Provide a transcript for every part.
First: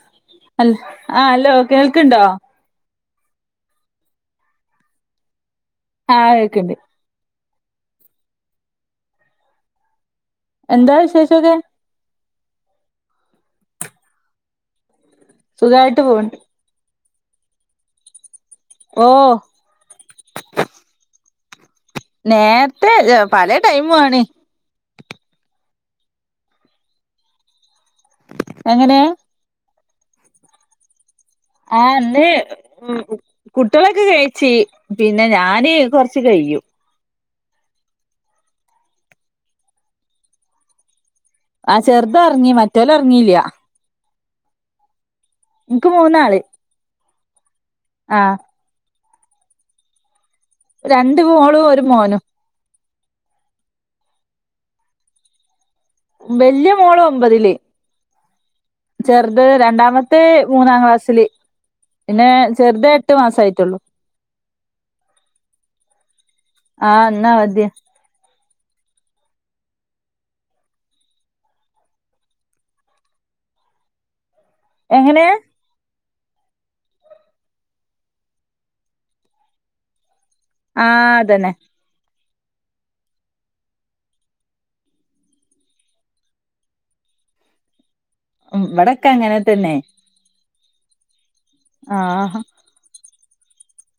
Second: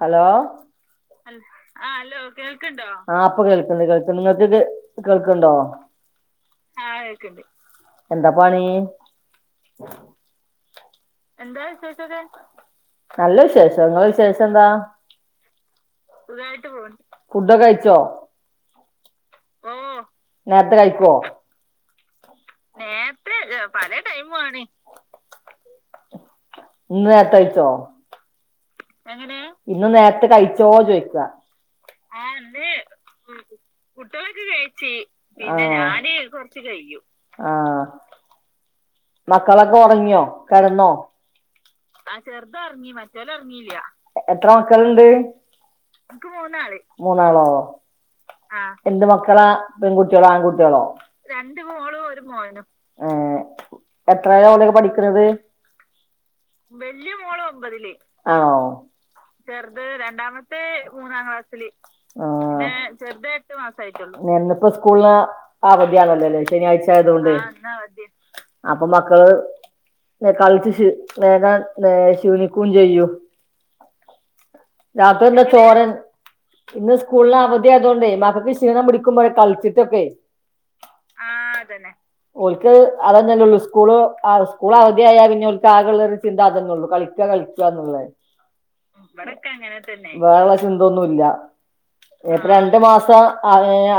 Hello അൽ ആ hello ആ കേൾക്ക്ണ്ടോ ഹലോ കേൾക്കണ്ടോ ആ അപ്പൊ കേൾക്കണ്ട് കേൾക്കുന്നു നിങ്ങൾക്ക് കേ കേൾക്കണ്ടോ ആ കേക്കണ്ടേ എന്താ പണി എന്താ വിശേഷമൊക്കെ നല്ല വിശേഷം നിങ്ങ വിശേഷം എന്താ സുഖായിട്ട് പോണ്ട് ഫുഡൊക്കെ കഴിച്ചോ ഓ നേരത്തെ കഴിക്കോ നേരത്തെ പല ടൈമ ആണ് ഇന്ന് എട്ടഴച്ചോ എങ്ങനെയ ഇന്ന് നേരത്തെ കഴിച്ചോ ചോദിക്കാ ആ അന്ന് കുട്ടികളൊക്കെ കഴിച്ചി പിന്നെ ഞാന് കൊറച്ച് ക ആ മക്കളൊക്കെ ഉറങ്ങിയോ കിടന്നോ ആ ചെറുത് ഇറങ്ങി മറ്റോല ഇറങ്ങില്ല എത്ര മക്കല്ലുണ്ട് മൂന്നാള് മൂന്നാളോ ആഹ് എന്ത് മക്കളാ പെൺകു ട്ടികളോ ആൺകുട്ടികളോ രണ്ട്മോള് ഒരു മോനും ഏ എത്ര അവുന്നൊക്കെ പഠിക്കുന്നത് വല്യയ മോള് ഒമ്പതില് ആണോ ചെറുത് രണ്ടാമത്തെ മൂന്നാം ക്ലാസ്സില് പിന്നെ ചെറുത് എട്ട് മാസ ആയിട്ടുള്ളു നിന്നിപ്പോ സ്കൂളിന് അ അവധിയണല്ലോല്ലേ ശനിയാഴ്ച ആഹ് ആയതുകൊണ്ട് ഇന്നവധിയാ അപ്പൊ മക്കള് കളിച്ച് ഷീ നേകാൻ ഷീണിക്കയും ചെയ്യൂ എങ്ങനെ നോത്തൂൻ്റെ ചോരൻ ഇന്ന് സ്കൂളിന് അവധി ആയതൊണ്ടേ മക്കൾക്ക് ക്ഷീണം പിടിക്കുമ്പോഴ കളിച്ചിട്ടൊക്കെ ആ അതന്നെ ഒരിക്ക അത് അള്ളൂ സ്കൂള് സ്കൂൾ അവധിയായ പിന്നെ ഒക്ക് ആകുള്ള ഒരു ചിന്ത അതന്നെ ഉള്ളൂ കളിക്കുക കളിക്കുകന്നുള്ളേ ഇവടൊക്കെ അങ്ങനെ തന്നെ ഇവിടക്കങ്ങനെ തന്നെ ചിന്തൊന്നുമല്ല ആഹ് പ്പ രണ്ട് മാസം ആ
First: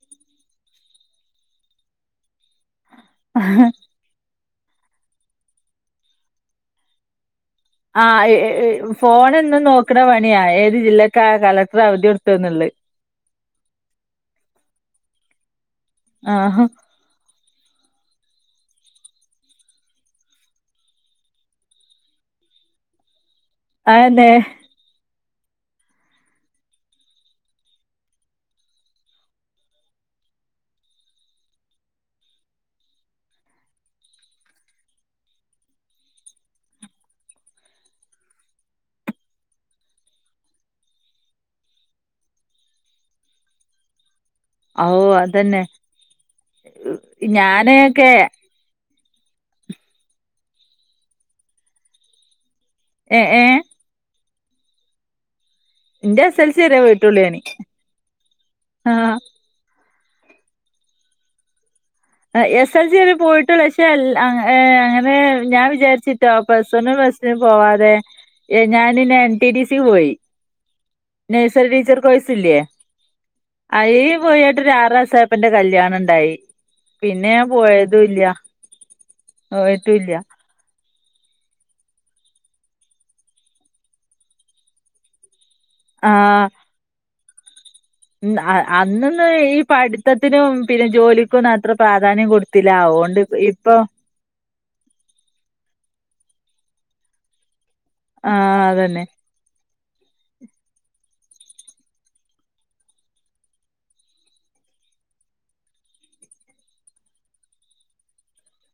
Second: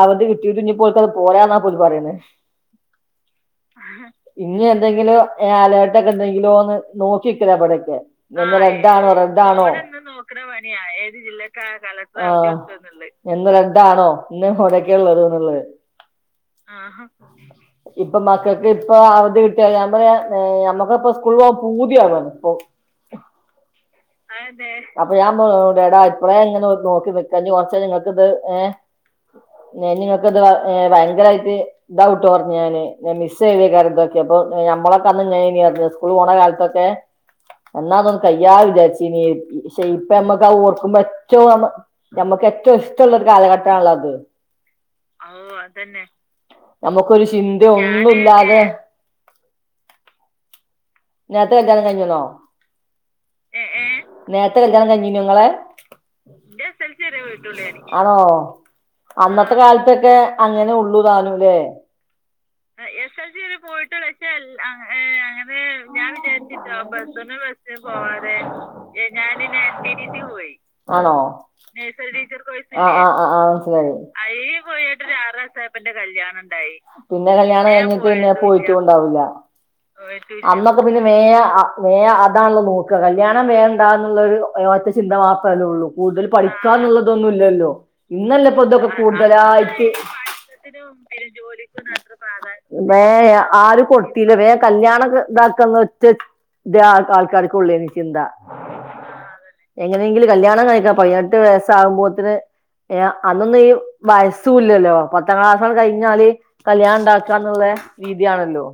അവത് കിട്ടിട്ഇനിപ്പോ അവർക്ക്അത് പോരാന്നാ പോല പറയേ ആഹ ഇനി എന്തെങ്കിലും അലേർട്ടൊക്കെ എന്തെങ്കിലോന്ന് നോക്കി ചിിക്കരപ്പടക്കെ ആഹ് റെഡ്ണോ ഫോണെന്നും റെഡാണോ നണ നോക്കണ പണിയാ ഏത് ഏ ജില്ലക്കാ കളക്ടർ അവധി ആ കൊടുത്തന്നുള്ളത് ഇന്ന് രണ്ടാണോ ഇന്ന് മുടക്കെള്ളത് ഉള്ളത് ആഹ് ഇപ്പ മക്കക്ക് ഇപ്പൊ അവധി കിട്ടിയ ഞാൻ പറ നമ്മുക്കിപ്പ സ്കൂൾ പോകൻ പൂതിയാകാണ് ഇപ്പൊ അതന്നെ അതെ അപ്പൊ ഞാൻ ഡേടാ ഇപ്പോലെ എങ്ങനെ നോക്കി വേക്കാ കുറച് നിങ്ങൾക്ക്ത് ഏ നിങ്ങക്ക് ഇത് ഭയങ്കരമായിട്ട് ദൗട്ട് ഞ്ഞു ഞാന് മിസ് സേവക്കാര് ഇതൊക്കെ അപ്പൊ നമ്മളൊക്കെന്ന് ഞ സ്കൂൾ പോണ കാലത്തൊക്കെ എന്നാന്നൊന്ന് കയ്യാത വിചാരിച്ച ഇ ഇപ്പ നമ്മക്ക് ആ ഓർക്കുമ്പോച്ചോമ്മമ്മക്ക് ഏറ്റവും ഇഷ്ടമുള്ള ഒരു കാലഘട്ടമാണല്ല അത് ഔ അതന്നെ നമ്മുക്കൊരു ചിന്ത ഞാനൊക്കെ ഒന്നും അതെ നേത്തെ വെക്കാനും കഴിഞ്ഞളോ ഏ ഏ നേരത്തെ കണം കഴിഞ്ഞു നിങ്ങളെ എന്റെ എസ് എൽ സി വരെ പോയിട്ടുള്ളൂ ഞാന് ആണോ ആഹ് അന്നത്ത കാ കാൽപട്ട ക്കെ അങ്ങനെ ഉള്ളു താനുംല്ലേ ആഹ എസ് എൽ സി പോയിട്ടുള്ള പക്ഷെ അങ്ങനെ ഞാൻ വിചാരിച്ചിട്ടോ ബസ്സ ഒൊന്നും ബസിനും പോവാതെ ഏ ഞാനിന്ന എൻ ടി ഡി സി പോയി ആണോ നഴ്സറി ടീച്ചർ നഴ്സ കോഴ്സ് ടീച്ചർഴ ഇല്ലേ അയില് അയി പോയിട്ട് ഒരു ആറ് മാസായപ്പോ എന്റെ പോയിട്ട്റാ കല്യാണം ഉണ്ടായി കല്യാണ്ടായി പിന്നെ ഞാൻ പോയതും ഇല്ല കല്യണം പോയിട്ടും ഇല്ല [inaudible] അ [unintelligible] പിന്നെ മേ മേ അതാണല്ലത് നോക്കുക കല്യാണം വേണ്ട എന്നുള്ള ഒരു ഒറ്റ ചിന്ത മാക്ക സ്ഥലള്ളൂ കൂടുതൽ ആഹ് പഠിക്കാന്നുള്ളതൊന്നും ഇല്ലല്ലോ ഉം ഇന്നല്ലപ്പൊ അ- ഇതൊക്കെ അന്നൊന്നും ഈ കൂടുതലായിട്ട് പഠിത്തത്തിനും പിന്നെ ജോലിക്കൊന്നും അത്ര പ്രാധാന്യം കൊടുത്തില്ല വേ അതുകൊണ്ട് ഇപ്പൊ ആര് കൊടുത്തില്ല വേ കല്യാണ ഇതാക്കുന്ന ഒറ്റ ഇ ആൾക്കാർക്ക്ള്ളേ ആഹ അതന്നെ എങ്ങനെയെങ്കിലും കല്യാണം കഴിക്കാ പതിനെട്ട് വയസ്സ ആകുമ്പോത്തിന് ഏ അന്നൊന്നും ഈ വയസ്സൂല്ലല്ലോ പത്താം ക്ലാസ്സൾ കഴിഞ്ഞാല് കല്യാണം ഉണ്ടാക്കി ന്നുള്ള രീതിയാണല്ലോ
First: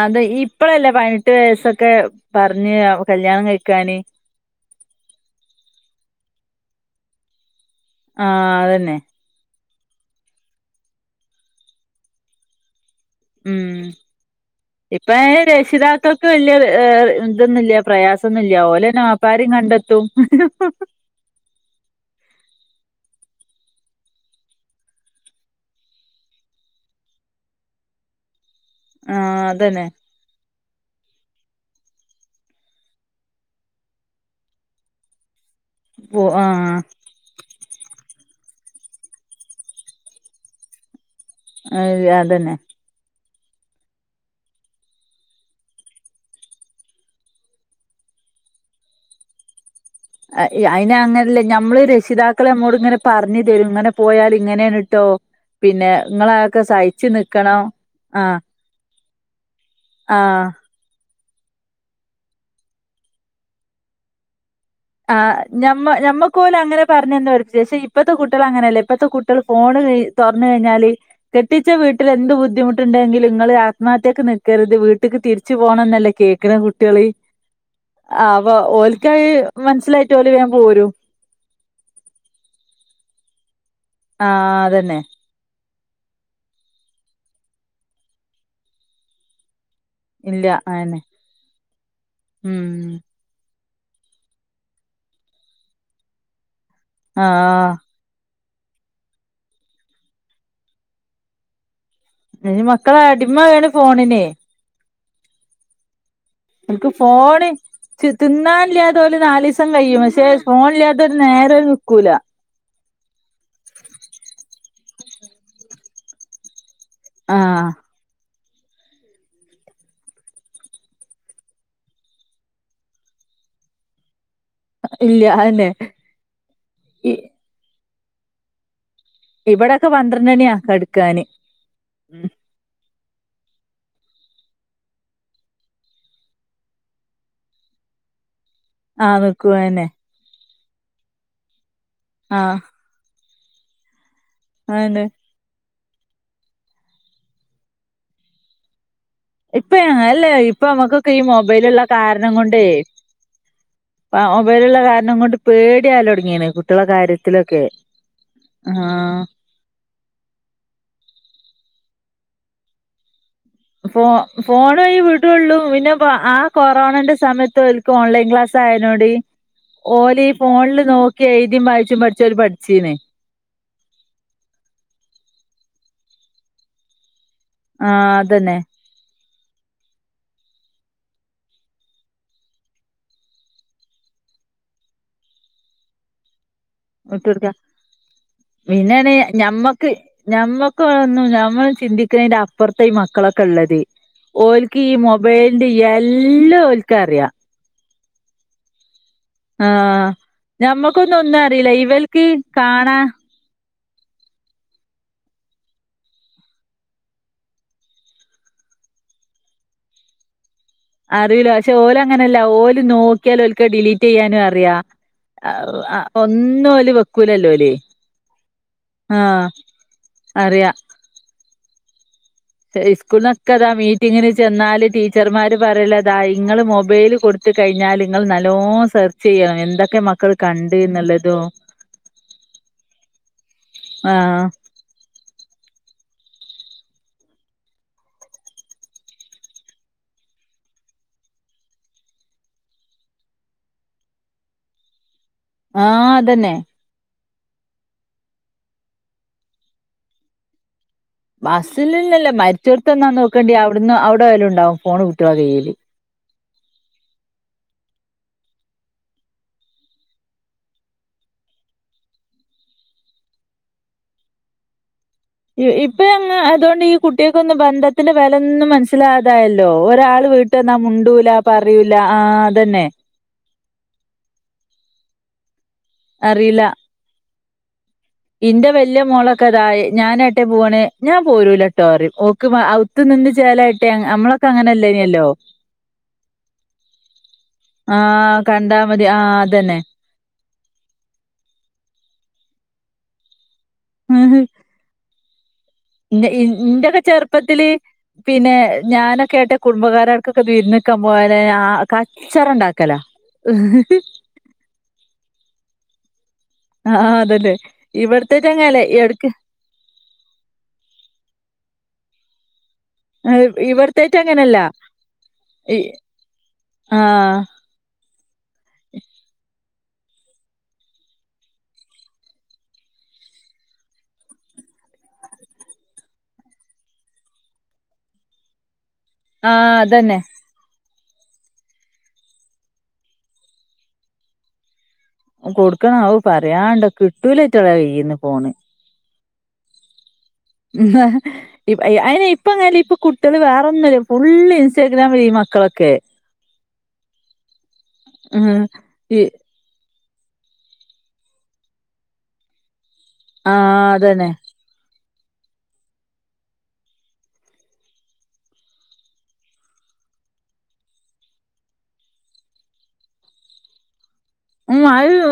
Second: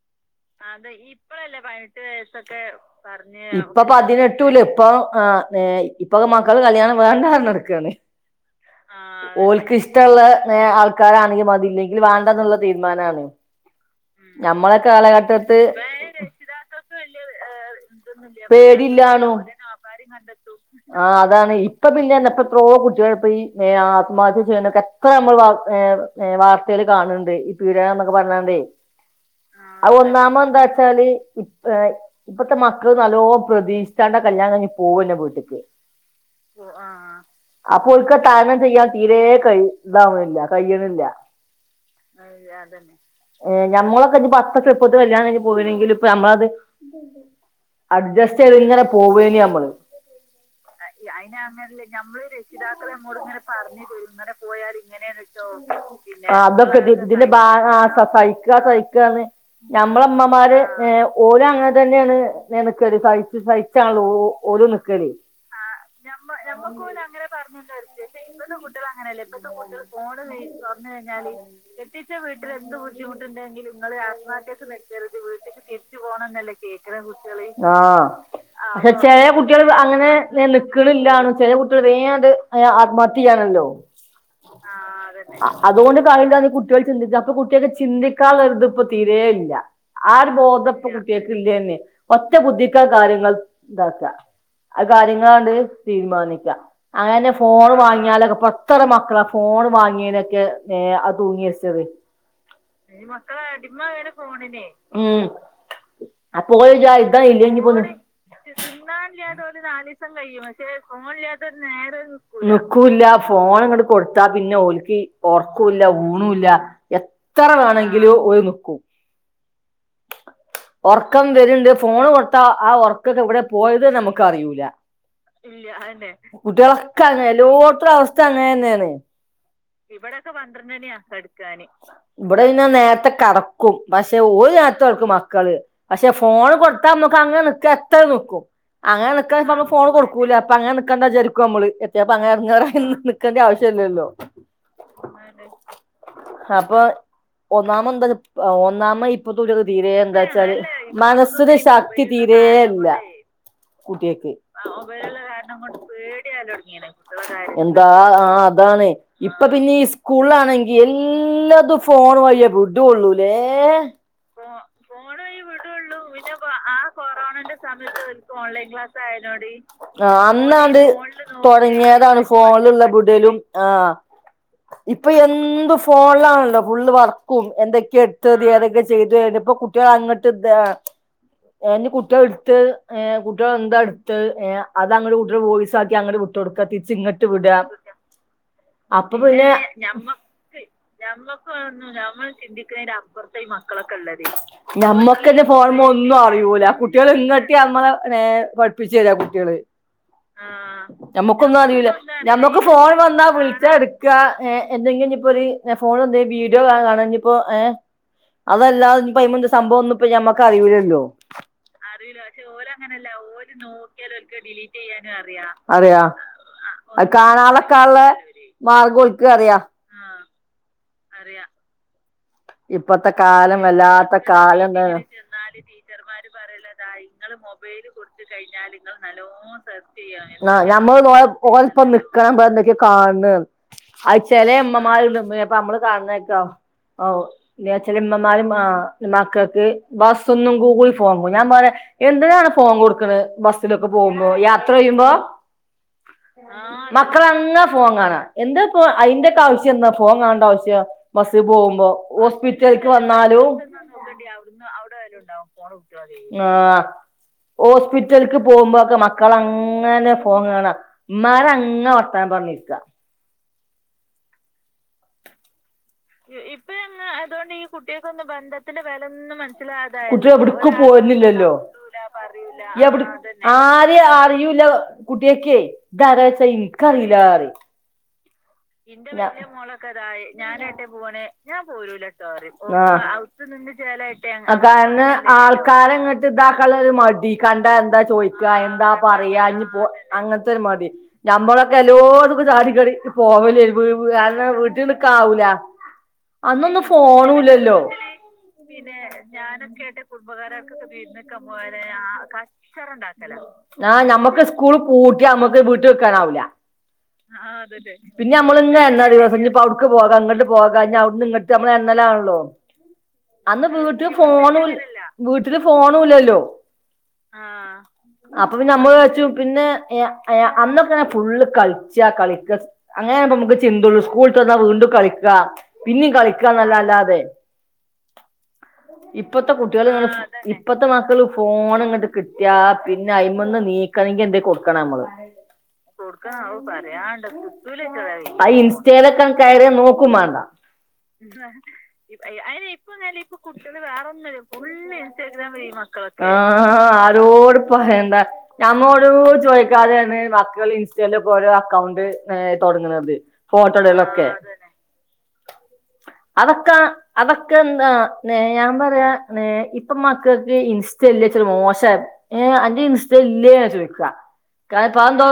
അത് ഇപ്പഴല്ലേ അതെ പതിനെട്ട് ഇപ്പഴല്ലേ വയസ്സൊക്കെ പതിനെട്ട് വയസൊക്കെ പറഞ്ഞ് കല്യാണം പറഞ്ഞഞ് ഇപ്പൊ കഴിക്കാന് പതിനെട്ടല്ല ഇപ്പ ആ് ഇപ്പൊക്കെ മക്കള് കല്യാണം വേണ്ട നടക്കാണ് ആഹ് അതന്നെ ഓക്ക് ഇഷ ഇഷ്ടമുള്ള ആൾക്കാരാണെങ്കിൽ അതില്ലെങ്കിൽ വേണ്ട എന്നുള്ള ത തീന ഉം നമ്മളെ ഇപ്പ കാലഘട്ട [unintelligible] രക്ഷിതാക്കൾക്ക് വലിയ ഇതൊന്നുമില്ല പ്രയാസൊന്നുമില്ല പേടില്ലാണു ഓലന്നെമാപ്പാരം കണ്ടെത്തും [inaudible] ആ അതാണ് ഇപ്പ പിന്നെ എ എപ്പ എത്രയോ കുട്ടികെപ്പ ആത്മഹത്യ ചെയ്യുന്നൊക്കെ എത്ര നമ്മൾ വാർത്തകൽ കാണുന്നുണ്ട് ഈ പീട എന്നൊക്കെ പറഞ്ഞണ്ടേ ആഹ അതന്നെ എന്താ വച്ചാല് ഇപ്പ ഇപ്പഴത്തെ മക്കള് നല്ലോ പ്രതീക്ഷിച്ചാണ്ട കല്യാണം കഴി പോവന്നെ വീട്ടിലക്ക് ആഹ് ആ അപ്പൊ ഒക്ക ത ചെയ്യാൻ തീരെ കൈ ഇതാവുന്നില്ല കഴണില്ല അ അതന്നെ ഏർ നഞമ്മളൊക്കെ ഇ പത്തക്കെുപ്പത്തി വല്യാണ പോയിണെങ്കിൽ ഇപ്പൊ നമ്മളത് അഡ്ജസ്റ്റ് ചെയ്ത് ഇങ്ങനെ പോവേന് നമ്മള് അ അ അയി അങ്ങനല്ലേ ഞമ്മള് രക്ഷിതാക്കളെ നമ്മോട് ഇങ്ങനെ പറഞ്ഞു തരും ഇങ്ങനെ പോയാൽ ഇങ്ങനെണ് അതൊക്കെ ഇത് സഹിച്ചു ഇതിന്റെ നിക്കണം ഭാഗ ആ ആഹ് സഹിക്ക സഹി [unintelligible] ഞമ്മള ആഹ് ഉമ്മമാര് ഏഹ് ഓര് അങ്ങനെ തന്നെയാണ് നിനക്കരു സഹിച്ചു സഹിച്ചു [unintelligible] ആ നമ്മ നമ്മക്ക് പോലും അങ്ങനെ [unintelligible] പക്ഷെ ഇപ്പത്തെ കുട്ട്യാള് അങ്ങനെയല്ലേ ഇപ്പത്തെ കുട്ട്യാള് [unintelligible] പറഞ്ഞു കഴിഞ്ഞാല് കെട്ടിച്ച വീട്ടിൽ എന്ത് ബുദ്ധിമുട്ടുണ്ടെങ്കിലും നിങ്ങള് ആത്‌മാർ [unintelligible] നിക്കരുത് വീട്ടിക്ക് തിരിച്ചു പോകണം എന്നല്ലേ കേൾക്കണ കുട്ടികള് ആഹ് അപ്പൊ പക്ഷെ ചെല ഓൽക്കത് കുട്ടി [unintelligible] അങ്ങനെ മനസ്സിലായിട്ട് ഓല് വേഗം പോരും നിക്കണില്ലാന്ന് ചെല കുട്ടികൾ വേഗം അങ്ങട് ആത്മഹത്യ ചെയ്യാണല്ലോ ആഹ് അതന്നെ അതുകൊണ്ട് [unintelligible] കുട്ടികൾ ചിന്തിക്ക അപ്പൊ കുട്ടിയക്ക് ചിന്തിക്കാനുള്ള ഇത് ഇപ്പൊ തീരേ ഇല്ല ആ ഒരു ഇല്ല ബോധം ഇപ്പ അതന്നെ കുട്ട്യക്ക് ഇല്ല്യ തന്നെ ഒറ്റ ബുദ്ധിക്ക ഉം കാര്യങ്ങൾ ഇതാക്ക ആ കാര്യങ്ങളങ്ങട് തീരുമാനിക്കാം അങ്ങനെ ആഹ് ഫോണ് വാങ്ങിയാലൊക്കെ പ എത്ര മക്കള ഫോൺ വാങ്ങിയതിനൊക്കെ അത് തൂങ്ങി മരിച്ചത് ഇനി മക്കളെ അടിമ ആവാനും [unintelligible] ഫോണിലെ മ് അപ്പോ എനിക്ക് ജാ ഫോണ് ഇതായില്ലേ [unintelligible] [unintelligible] തിന്നാനില്ലാത്തോല് നാലീസം കഴിയും പക്ഷെ ഫോണില്ലാത്തോര് നേരെ നിക്കൂല വെക്കൂല്ല ഫോൺ അങ്ങട് കൊടുത്താ പിന്നെ ഓൽക് [unintelligible] ഉർക്കൊല്ല ഊണില്ല എത്ര ആഹ് വേണെങ്കിലും ഓന് [unintelligible] ഒർക്കം വരുണ്ട് ഫോണ് കൊടുത്താ ആ ഉർക്കൊക്കെ ഇവിടെ പോയത് നമ്മ [unintelligible] ഇല്ല അതന്നെ കുട്ടികളൊക്കെ അങ്ങനെ എല്ലോടത്ത അവസ്ഥയും അങ്ങനെ തന്നെയാണ് ഇവിടൊക്കെ ഇവിടെക്കെ പന്ത്രണ്ടണിയാ പന്ത്രണ്ട് മണിയാവും കെടക്കാന് ഇവിടെ പിന്നെ നേരത്തെ ക്കും പക്ഷെ ഒരു [unintelligible] മക്കള് പക്ഷെ ഫോണ് കൊടുത്താ നമ്മക്ക് അങ്ങനെ നിക്ക എത്ര നിക്കും അങ്ങനെ ആഹ് നിക്കണ സമയം നിക്കുവന്നെ ഫോൺ കൊടുക്കൂല്ല അപ്പൊ അങ്ങനെ നിക്കാണ്ടാന്നു വിചാരിക്കും അമ്മള് എത്തിയപ്പ അങ്ങനെ ആഹ് [unintelligible] [unintelligible] ആവശ്യം ഇല്ലല്ലോ [unintelligible] അപ്പൊ ഒന്നാമ [unintelligible] ഒന്നാമ ഇ [unintelligible] ഇപ്പ തീരേ എന്താ അല്ല വച്ചാല് ഇപ്പ നമ്മുക്കൊക്കെ ഈ മനസ്സിന് മൊബൈലുള്ള ശക്തി കാരണം കൊണ്ടേ തീരേല്ല കുട്ടിയക്ക് മൊബൈലുള്ള കാരണം കൊണ്ട് പേടിയാവലൊടങ്ങീണ് കുട്ടികളെ കാര്യത്തിലൊക്കെ എന്താ ആഹ് അതാണ് ആഹ് ഇപ്പൊ പിന്നെ ഈ സ്കൂളാണെങ്കിൽ എല്ലാതും ഫോൺ വഴിയേ വിടൊള്ളൂ. ഫോ ഫോണ് വഴി വീട്ടുകളിലും പിന്നെ ആ കൊറോണന്റെ സമയത്ത് ഓർക് ഓൺലൈ ഓൺ ലൈൻ ക്ലാസ് ആയിനോടി ഈ വന്ന് ഫോണില് അങ്ങട് നോക്കി എഴുതിയും വായിച്ചും തൊടങ്ങിയതാണ് പഠിച്ചോല് ഫോണിലുള്ള പഠിച്ചീന് പിടി [unintelligible] ആഹ് ഇപ്പൊ എന്തും ഫോ ഫോണിലാണല്ലോ ഫുൾ വർക്കും. എന്തൊക്കെയ ആഹ് എടുത്തത് അതന്നെ ഏതൊക്കെയാ ചെയ്തതു. ഇതിപ്പോ കുട്ട്യാൾ അങ്ങ [unintelligible] ഞാൻ ഇനി കുട്ട്യളെ എടുത്ത് ഏഹ് കുട്ടികൾ എന്താ എടുത്ത് ഏഹ് അത് അങ്ങട് കുട്ട്യള് വോയിസാക്കി അങ്ങട് വി [unintelligible] തിരിച് ഇട്ട് ഇങ്ങട്ട് കൊടുക്ക വിടുക പിന്നെണ് അപ്പൊ പിന്നെ [unintelligible] ഞമ്മക്ക് ഞമ്മക്ക് ഒന്നും നമ്മക്ക് ഞമ്മൾ വേറൊന്നുല്ലാ നമ്മള് ചിന്തിക്കുന്നതിന്റെ ചിന്തിക് അപ്പുറത്തെ ഈ [unintelligible] അപ്പറത്തു മക്കളൊക്കെ ഈ ഉള്ളത് മക്കളൊക്കേ ഇള്ളേര്. ഓൽക്ക് ഈ നമ്മക്ക് ഇത് മൊബൈലിന്റെ ഫോണും മേൽ എല്ലാം അറിയൂല ഓൽക്ക് കുട്ട്യാള് അറിയാം ഇങ്ങെത്തിയ അം [unintelligible] നേരെ പഠിപ്പിച്ചു തരാ കുട്ട്യള്. ആഹ് ആഹ് ഒന്നും ഞമ്മക്കൊന്നും അറിയില്ല. ഇവൽക്ക് ഞമ്മക്ക് ഫോൺ കാണാ വന്നാ വിളിച്ചാ എടു [unintelligible] ഏഹ് എന്തെങ്കിലും ഇനിപ്പോ ഒരു ഫോണ് [unintelligible] വീഡിയൊ കാണുകാണെങ്കി [unintelligible] ഏഹ് അതല്ലാതെ ഇനിപ്പ [unintelligible] സംഭവം ഒന്നും ഇപ്പ ഞമ്മ [unintelligible] അറിയൂല്ലല്ലോ. അറിയില്ല പക്ഷെ ഓല് അറിയൂല അങ്ങനെയല്ല പക്ഷെ ഓര് ഓല് അങ്ങനെയല്ല നോക്കിയാൽ ഓര് ഓൽക്ക് ഡിലീറ്റ് നോക്കിയാല് ഓർക്ക് ചെയ്യാനും അറിയാ ഡിലീറ്റ് ചെയ്യാനും അറിയാം. [unintelligible] അറിയാം ഒന്നും ഓല് വെക്കൂലല്ലോ ഓല് കാണാനൊക്കാ ഉള്ള മാർഗ്ഗം ഇനിക്ക് അറിയാം അറിയാം ശെരി ഇപ്പത്തെ സ്കൂളിനൊക്കെ കാലം അതാ വല്ലാത്ത മീറ്റിങ്ങിന് കാലം ചെന്നാല് തന്നെ ടീച്ചർമാര് പറയലതാ ഇങ്ങള് മൊബൈല് കൊട് മൊബൈല് കൊടുത്തു കഴിഞ്ഞാൽ നിങ്ങള് നല്ലോണം ചെയ്യണം എന്തൊക്കെ മക്കൾ [unintelligible] കണ്ട് നമ്മള് പോയ എന്നുള്ളതും പോയപ്പോ നിക്കാൻ പറ എന്തൊക്കെ കാണൂ ന്ന് അഅ് ആഹ് ച്ചലേ ഇമ്മമാര് നിന്ന് അപ്പ നമ്മള് കാണണേക്ക ഔ ലെ ചെലെ ഇമ്മമാര് ആ മക്കൾക്ക് ബസ്സ് ന്നും കൂടി ഫോൺ കൊ ഞാൻ പറ്യാ എന്തിനാണ് ഫോൺ കൊട്ക്ക്ണെ ബസ്സിലൊക്കെ പോവുമ്പോ യാത്ര യ്യുമ്പോ ആ അതെന്നെ ക്കളങ്ങ ഫോൺ കാണാ എന്തപ്പൊ അയ്ൻ്റെ ക്കാവുസ്യന്താ ഫോൺ കാണേണ്ടാവു സ്യം ബസ്സി പോവുമ്പോ ഇല്ലല്ല മര്‌ച്ചോട്ത്തന്നാ നോക്കണ്ടി അവിടുന്ന് അവിടെയലും ണ്ടാവും ഫോണ് കുട്ട്യളെ കയ്യില് ആ ഹോസ്പിറ്റല്ക്ക് പോവുമ്പോക്കെ മക്കള ങ്ങനെ ഫോൺ കാണാ ഇമ്മാരങ്ങനെ വർത്താന പണിക്ക ഇ ഇപ്പ് ഇപ്പ ന്ന് അതൊണ്ട് ഈ കുട്ട്യേക്കൊന്നും ബന്ധത്തിന്റെ വെലൊന്നും മൻസ്സിലാതായല്ലോ ഒരാൾ വീട്ട്ന്നാ മു പോര്നില്ലല്ലോ മുണ്ടൂല പറില ആ അതെന്നെ ആരിം അറിയൂല്ല കുട്ട്യക്കെ താരാച അറിയില്ല ഇൻക്കറില്ലാറിം ഇന്റെ വെല്ല്യ മോളൊക്കെതാ യ ഞാനേട്ടേ പോവാണേ പോവാണേ ഞാ പോരൂലട്ടോ റിം ഓക്ക് ആ അവ്ത്ത് നിന്ന് ചേലായിട്ടെ ചേലായി ട്ടേ നമ്മളൊക്കെ അതാണ് അങ്ങനെല്ലേനല്ലോ ആൾക്കാരെ അങ്ങട്ട് ഇതാക്കള്ളാരു മടി കണ്ട എന്താ ആഹ് ചോയ്ക്കാ കണ്ടാ എന്താ മതി ആഹ് പറയാ അതന്നെ ഞ്പോ അങ്ങ തൊരു മടി ഞമ്മളൊക്കെ എല്ലോട്ത്ത്ക്കും ചാടിക്കടി പോവലേ പ് വ് ആനെ വീട്ടി നിക്കാവൂല അന്നൊന്നും ഇന്റെയൊക്കെ ചെറുപ്പത്തില് ഫോണൂല്ലല്ലോ പിന്നെ ആയിട്ട് ഞാനൊക്കെ എന്റെ കുടുംബക്കാരടക്കൊക്കെ കുടുംബകാര ട്ക്കൊക്കെ വിരുന്ന്ക്കാൻ വി ര്ന്ന്ക്കാ പോയാല് പോ [unintelligible] ആ കച്ചറ ഉണ്ടാക്കലാ ണ്ടാക്കല്ല ആ ഞമ്മക്ക് സ്കൂള് പൂട്ട്യാ നമ്മക്ക് വി ട്ട് നിക്കാനാവൂല ആഹ് ആ അതന്നെ അതെന്നെ പിന്നെ ഇവിടത്തേറ്റ് നമ്മള് അങ്ങനല്ലേ ങ്ങനെ എന്നാ എടക്ക് ദിവസം ഞ് പ്പട്ക്ക് പോകാ ങ്ങട്ട് പോകാ ഇഞട്ന്ന്ങ്ങട്ട് നമ്മളെണ്ണാലാണല്ലോ അന്ന് വീട്ടില് ഇവിടത്തേറ്റ് അങ്ങനല്ല ഫോണും ഇല്ലല്ല വീട്ടില് ഫോണു ല്ലല്ലോ ആ അപ്പോ പിന്നെ അമ്മള് ച്ചും പിന്നെ അയ അയ അന്നൊക്കെണെ ഫുള്ള് കൾച്ചാ കളിക്ക അങ്ങനാവുമ്പോ നമുക്ക് ചിന്തൊള്ളൂ സ്കൂൾ ട്ട് വന്നാ വീണ്ടും കളി ക്ക പിന്നിം കളിക്കാ എന്നല്ലല്ലാതെ ഇപ്പത്തെ ആഹ് കുട്ട്യേള് ആ അതന്നെ അതെന്നെ ഇപ്പത്തെ മ മക്കള് ഫോണ്ങ്ങട്ട് കിട്ട്യാ പിന്നെ അയ്മന്ന് നീക്കണമെങ്കി എന്തേ കൊടുക്കണമ്മള് അഅ് കൊടുക്കണം ഔ കൊട്ക്കണം അഅ് പറയാണ്ടോ പറ്യാണ്ടോ കിട്ടൂലറ്റോളെ കിട്ടൂല കയ്യിന്ന് അയ്റ്റളേന്ന് ആ ഫോണ് ഇൻസ്റ്റേലൊക്കെ കയറ്യാ നോക്കും മാണ്ട ഇ അയിന് ഇപ്പോ അങ്ങനല്ല ഇപ്പ കുട്ടികള് വേറൊ ന്നുല്ല ഫുള്ള് ഇൻസ്റ്റാഗ്രാമിലാ ഈ മ [unintelligible] ഈ മക്കളൊക്കെ ആ ആരോടും പറയണ്ട ഉം നമ്മളോടും ഈ കൂടെ ചോദിക്കാതെ ഇന്ന് മക്കള് ഇൻസ്റ്റയിലൊക്കെ ഓരോ അക്കൗണ്ട് ഏ തൊടങ്ണത് ആഹ് ഫോട്ടോടലൊക്കെ അതന്നെ അതൊക്കെ അതൊക്കെ എന്താണ് ഞാൻ പറയാണ് ഇപ്പ മക്കക്ക് ഇൻസ്റ്റ ൻസ്റ്റാല്ലേ ച്ചാ മോശ ഏ അൻ്റെ ഇൻസ്റ്റല്ലെന്നാ ചോയ്ക്ക ഉം ക്കപ്പ അത് എന്തോ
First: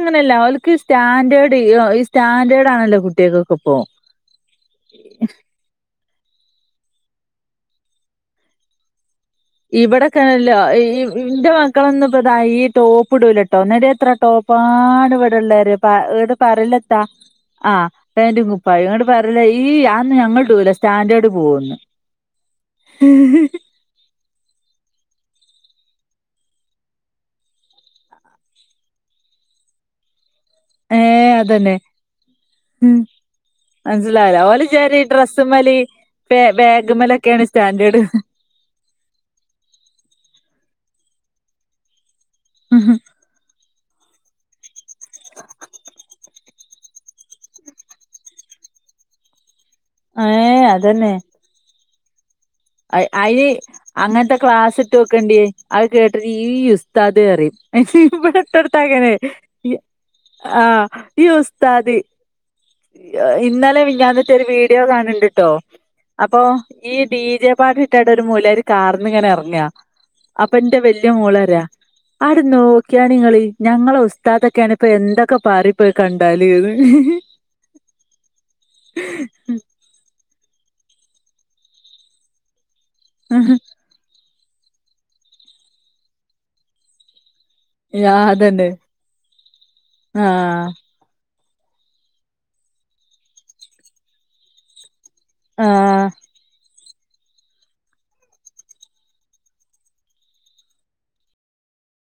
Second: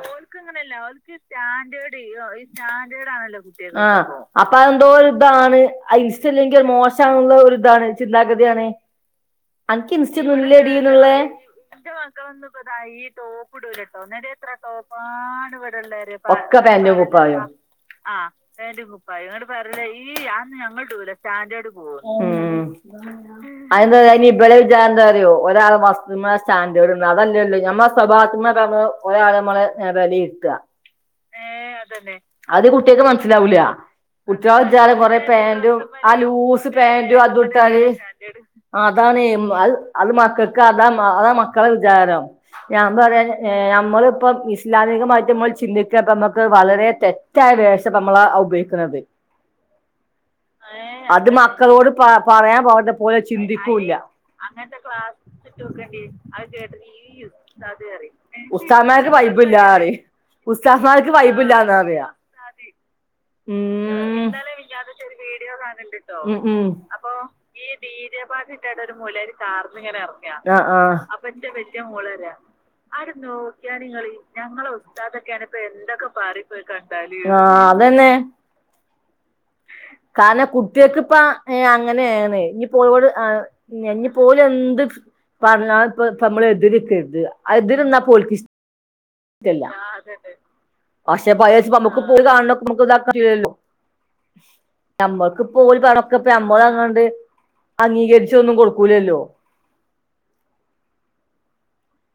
അങ്ങനെയല്ല അങ്ങനെല്ല ഓൽക്ക് സ്റ്റാൻഡേർഡ് ഈ ഇ ഓ സ്റ്റാൻഡേർഡ് ആണല്ലോ സ്റ്റാൻഡേർഡണല്ലോ കുട്ടികൾക്കൊക്കെ കുട്ട്യ ഇപ്പോ ആ അപ്പോ അഅ്ന്തോ ഇതാണ് ഇൻസ്റ്റല്ലെങ്കി അത് മോശണെള്ള ഒരിതാണ് ചിന്താഗത്യാണ് അൻക്ക് ഇവിടെക്കെല്ലോ ഇൻസ്റ്റൊന്നുല്ലേടിന്ന് ള്ളെ ഇന്റെ ഇൻ്റെ ഇപ്പതാ മക്കളൊന്നും പ്പതാ ഈ ഇടൂലട്ടോ ടോപ്പ് എന്നിട്ട് ടൂലട്ടോ ന്നട്ട് എത്ര ടോപ്പാണ് ഇവിടെള്ളേര് വടെള്ളെറ്യൊ ഇങ്ങട്ട് ഒക്കെ പാന്റും പറയലെത്താ കുപ്പായും ആഹ് ആ കുപ്പായും പാന്റും ഇങ്ങട്ട് കുപ്പയവും ങ്ങട്ട് പറയല് പറ്യേല അതൊന്നും ഈ ഞങ്ങൾ ആഒന്നും ഇടൂല ഞങ്ങള്ടൂല സ്റ്റാൻഡേർഡ് പോവുന്ന് ഉം അതെന്താ [unintelligible] ബലെ വിജാരെന്താ റ്യോ ഓലാ വസ്മലാ സ്റ്റാൻഡേർഡെന്ന് അതല്ലല്ലോ ഞമ്മളെ ഒരാളടെ വസ്തുവിൻ മേല് സ്റ്റാൻഡേർഡന്ന് അതല്ലല്ലോ നമ്മളെ സ്വഭാവത്തിന്മേലാണ് ഒരാള അതാ മ്മളെ വെലയിര്ത്താ ഏഹ് ഏ അതന്നെ അതെന്നെ അത് ഉം കുട്ട്യക്ക് മനസ്സിലാ ലാ മനസ്സിലായില്ല ഓല് കുട്ട്യളെ വിചാരം വിചാരി കൊറെ ഡ്രസ്സ്മ്മല് പാന്റും ആ ബേ ലൂസ് പാന്റും ബാഗ്മ്മലൊക്കെയാണ് അതുട്ടാല് സ്റ്റാൻഡേർഡ് സ്‌റ്റാൻഡേർഡ് ആ അതാണ് ഉം അഅ് അത് മക്ക ക്ക് അതാ മ് അഅ് മക്കളടെ വിചാരം ഞാൻ പറയ ഏ നമ്മളിപ്പം സ് ലാമികമായിട്ട് നമ്മള് ചിന്തിക്ക പ്പ അമ്മക്ക് വളരെ തെറ്റായ വേഷ നമ്മളാ ഉപയോഗിക്കുന്നത് ഏഹ് അതന്നെ അത് മക്കളോട് പറ അയിന് അങ്ങനത്തെ ക്ലാസ്സിട്ട് വെക്കേണ്ടിയെ അത് കേട്ടിട്ട് ഈ ഉസ്താദ് പറയും ഇവിടെട്ടോടുത്താ അങ്ങനെ ഉസ്താദ്മാർക്ക് വൈബില്ലാറിയും ആ ഉസ്താദ്മാർക്ക് ഈ വൈബില്ലാന്നാ ഉസ്താദ് പറയാ ഇന്നലെ ഉം മിനിഞ്ഞാന്നിട്ടാ ഒരു വീഡിയോ കാണ്ന്നുണ്ടട്ടോ അപ്പോ ഈ ഡി ജെ ഈ പാട്ട് ഡി ഇട്ടാണ്ട് ജെ ഒരു പാർട്ടി മൂലര് ഇട്ടതിന്റെ ഒരു കാറിന്ന് ഇങ്ങനെ മോലിയർ എറങ്ങാ കാറിൽനിന്ന് ഇങ്ങനെ അപ്പൊ ഇറങ്ങയ എന്റെ വല്യ അപ്പോ മോള് എന്റെ പറയാ വലിയ മോള് പറയവാ ആടെ അത് നോക്കിയാണിങ്ങള് നോക്കിയേ ഞങ്ങളെ നിങ്ങള് ഞങ്ങളെ ഉസ്താദൊക്കെയാണ് ഇപ്പൊ ഉസ്താദ് എന്തൊക്കെ ഒക്കെയാണേ ഇപ്പോ പാറി പോയി എന്തൊക്കെ പറയും ഇപ്പോ ഇത് കണ്ടാല്ന്ന് കണ്ടാല് അതന്നെ അതെ കാരണം കുട്ടികൾക്ക് ഇപ്പോ അങ്ങനെയാണേ പോന്നുള്ളവര് ആ ഇനി ഇപ്പൊ എന്ത് പറഞ്ഞാ ഇപ്പോ നമ്മള് എതിര് നിക്കരുത് എതിര് നിന്നാൽ യാ ഓല്ക്ക് അതന്നെ ഇഷ്ട്ടല്ല ആ അതന്നെ ആഹ് അതെരിച്ചു നമുക്ക് ഓല് കാണണക്ക നമുക്ക് ഇതാക്കാൻ പറ്റുല്ലല്ലോ നമ്മൾക്ക് പോ ഓല് ആഹ് പറയുന്നതൊക്കെ നമ്മളെയും കൊണ്ട് അംഗീകരിച്ചൊന്നും കൊടുക്കൂലല്ലോ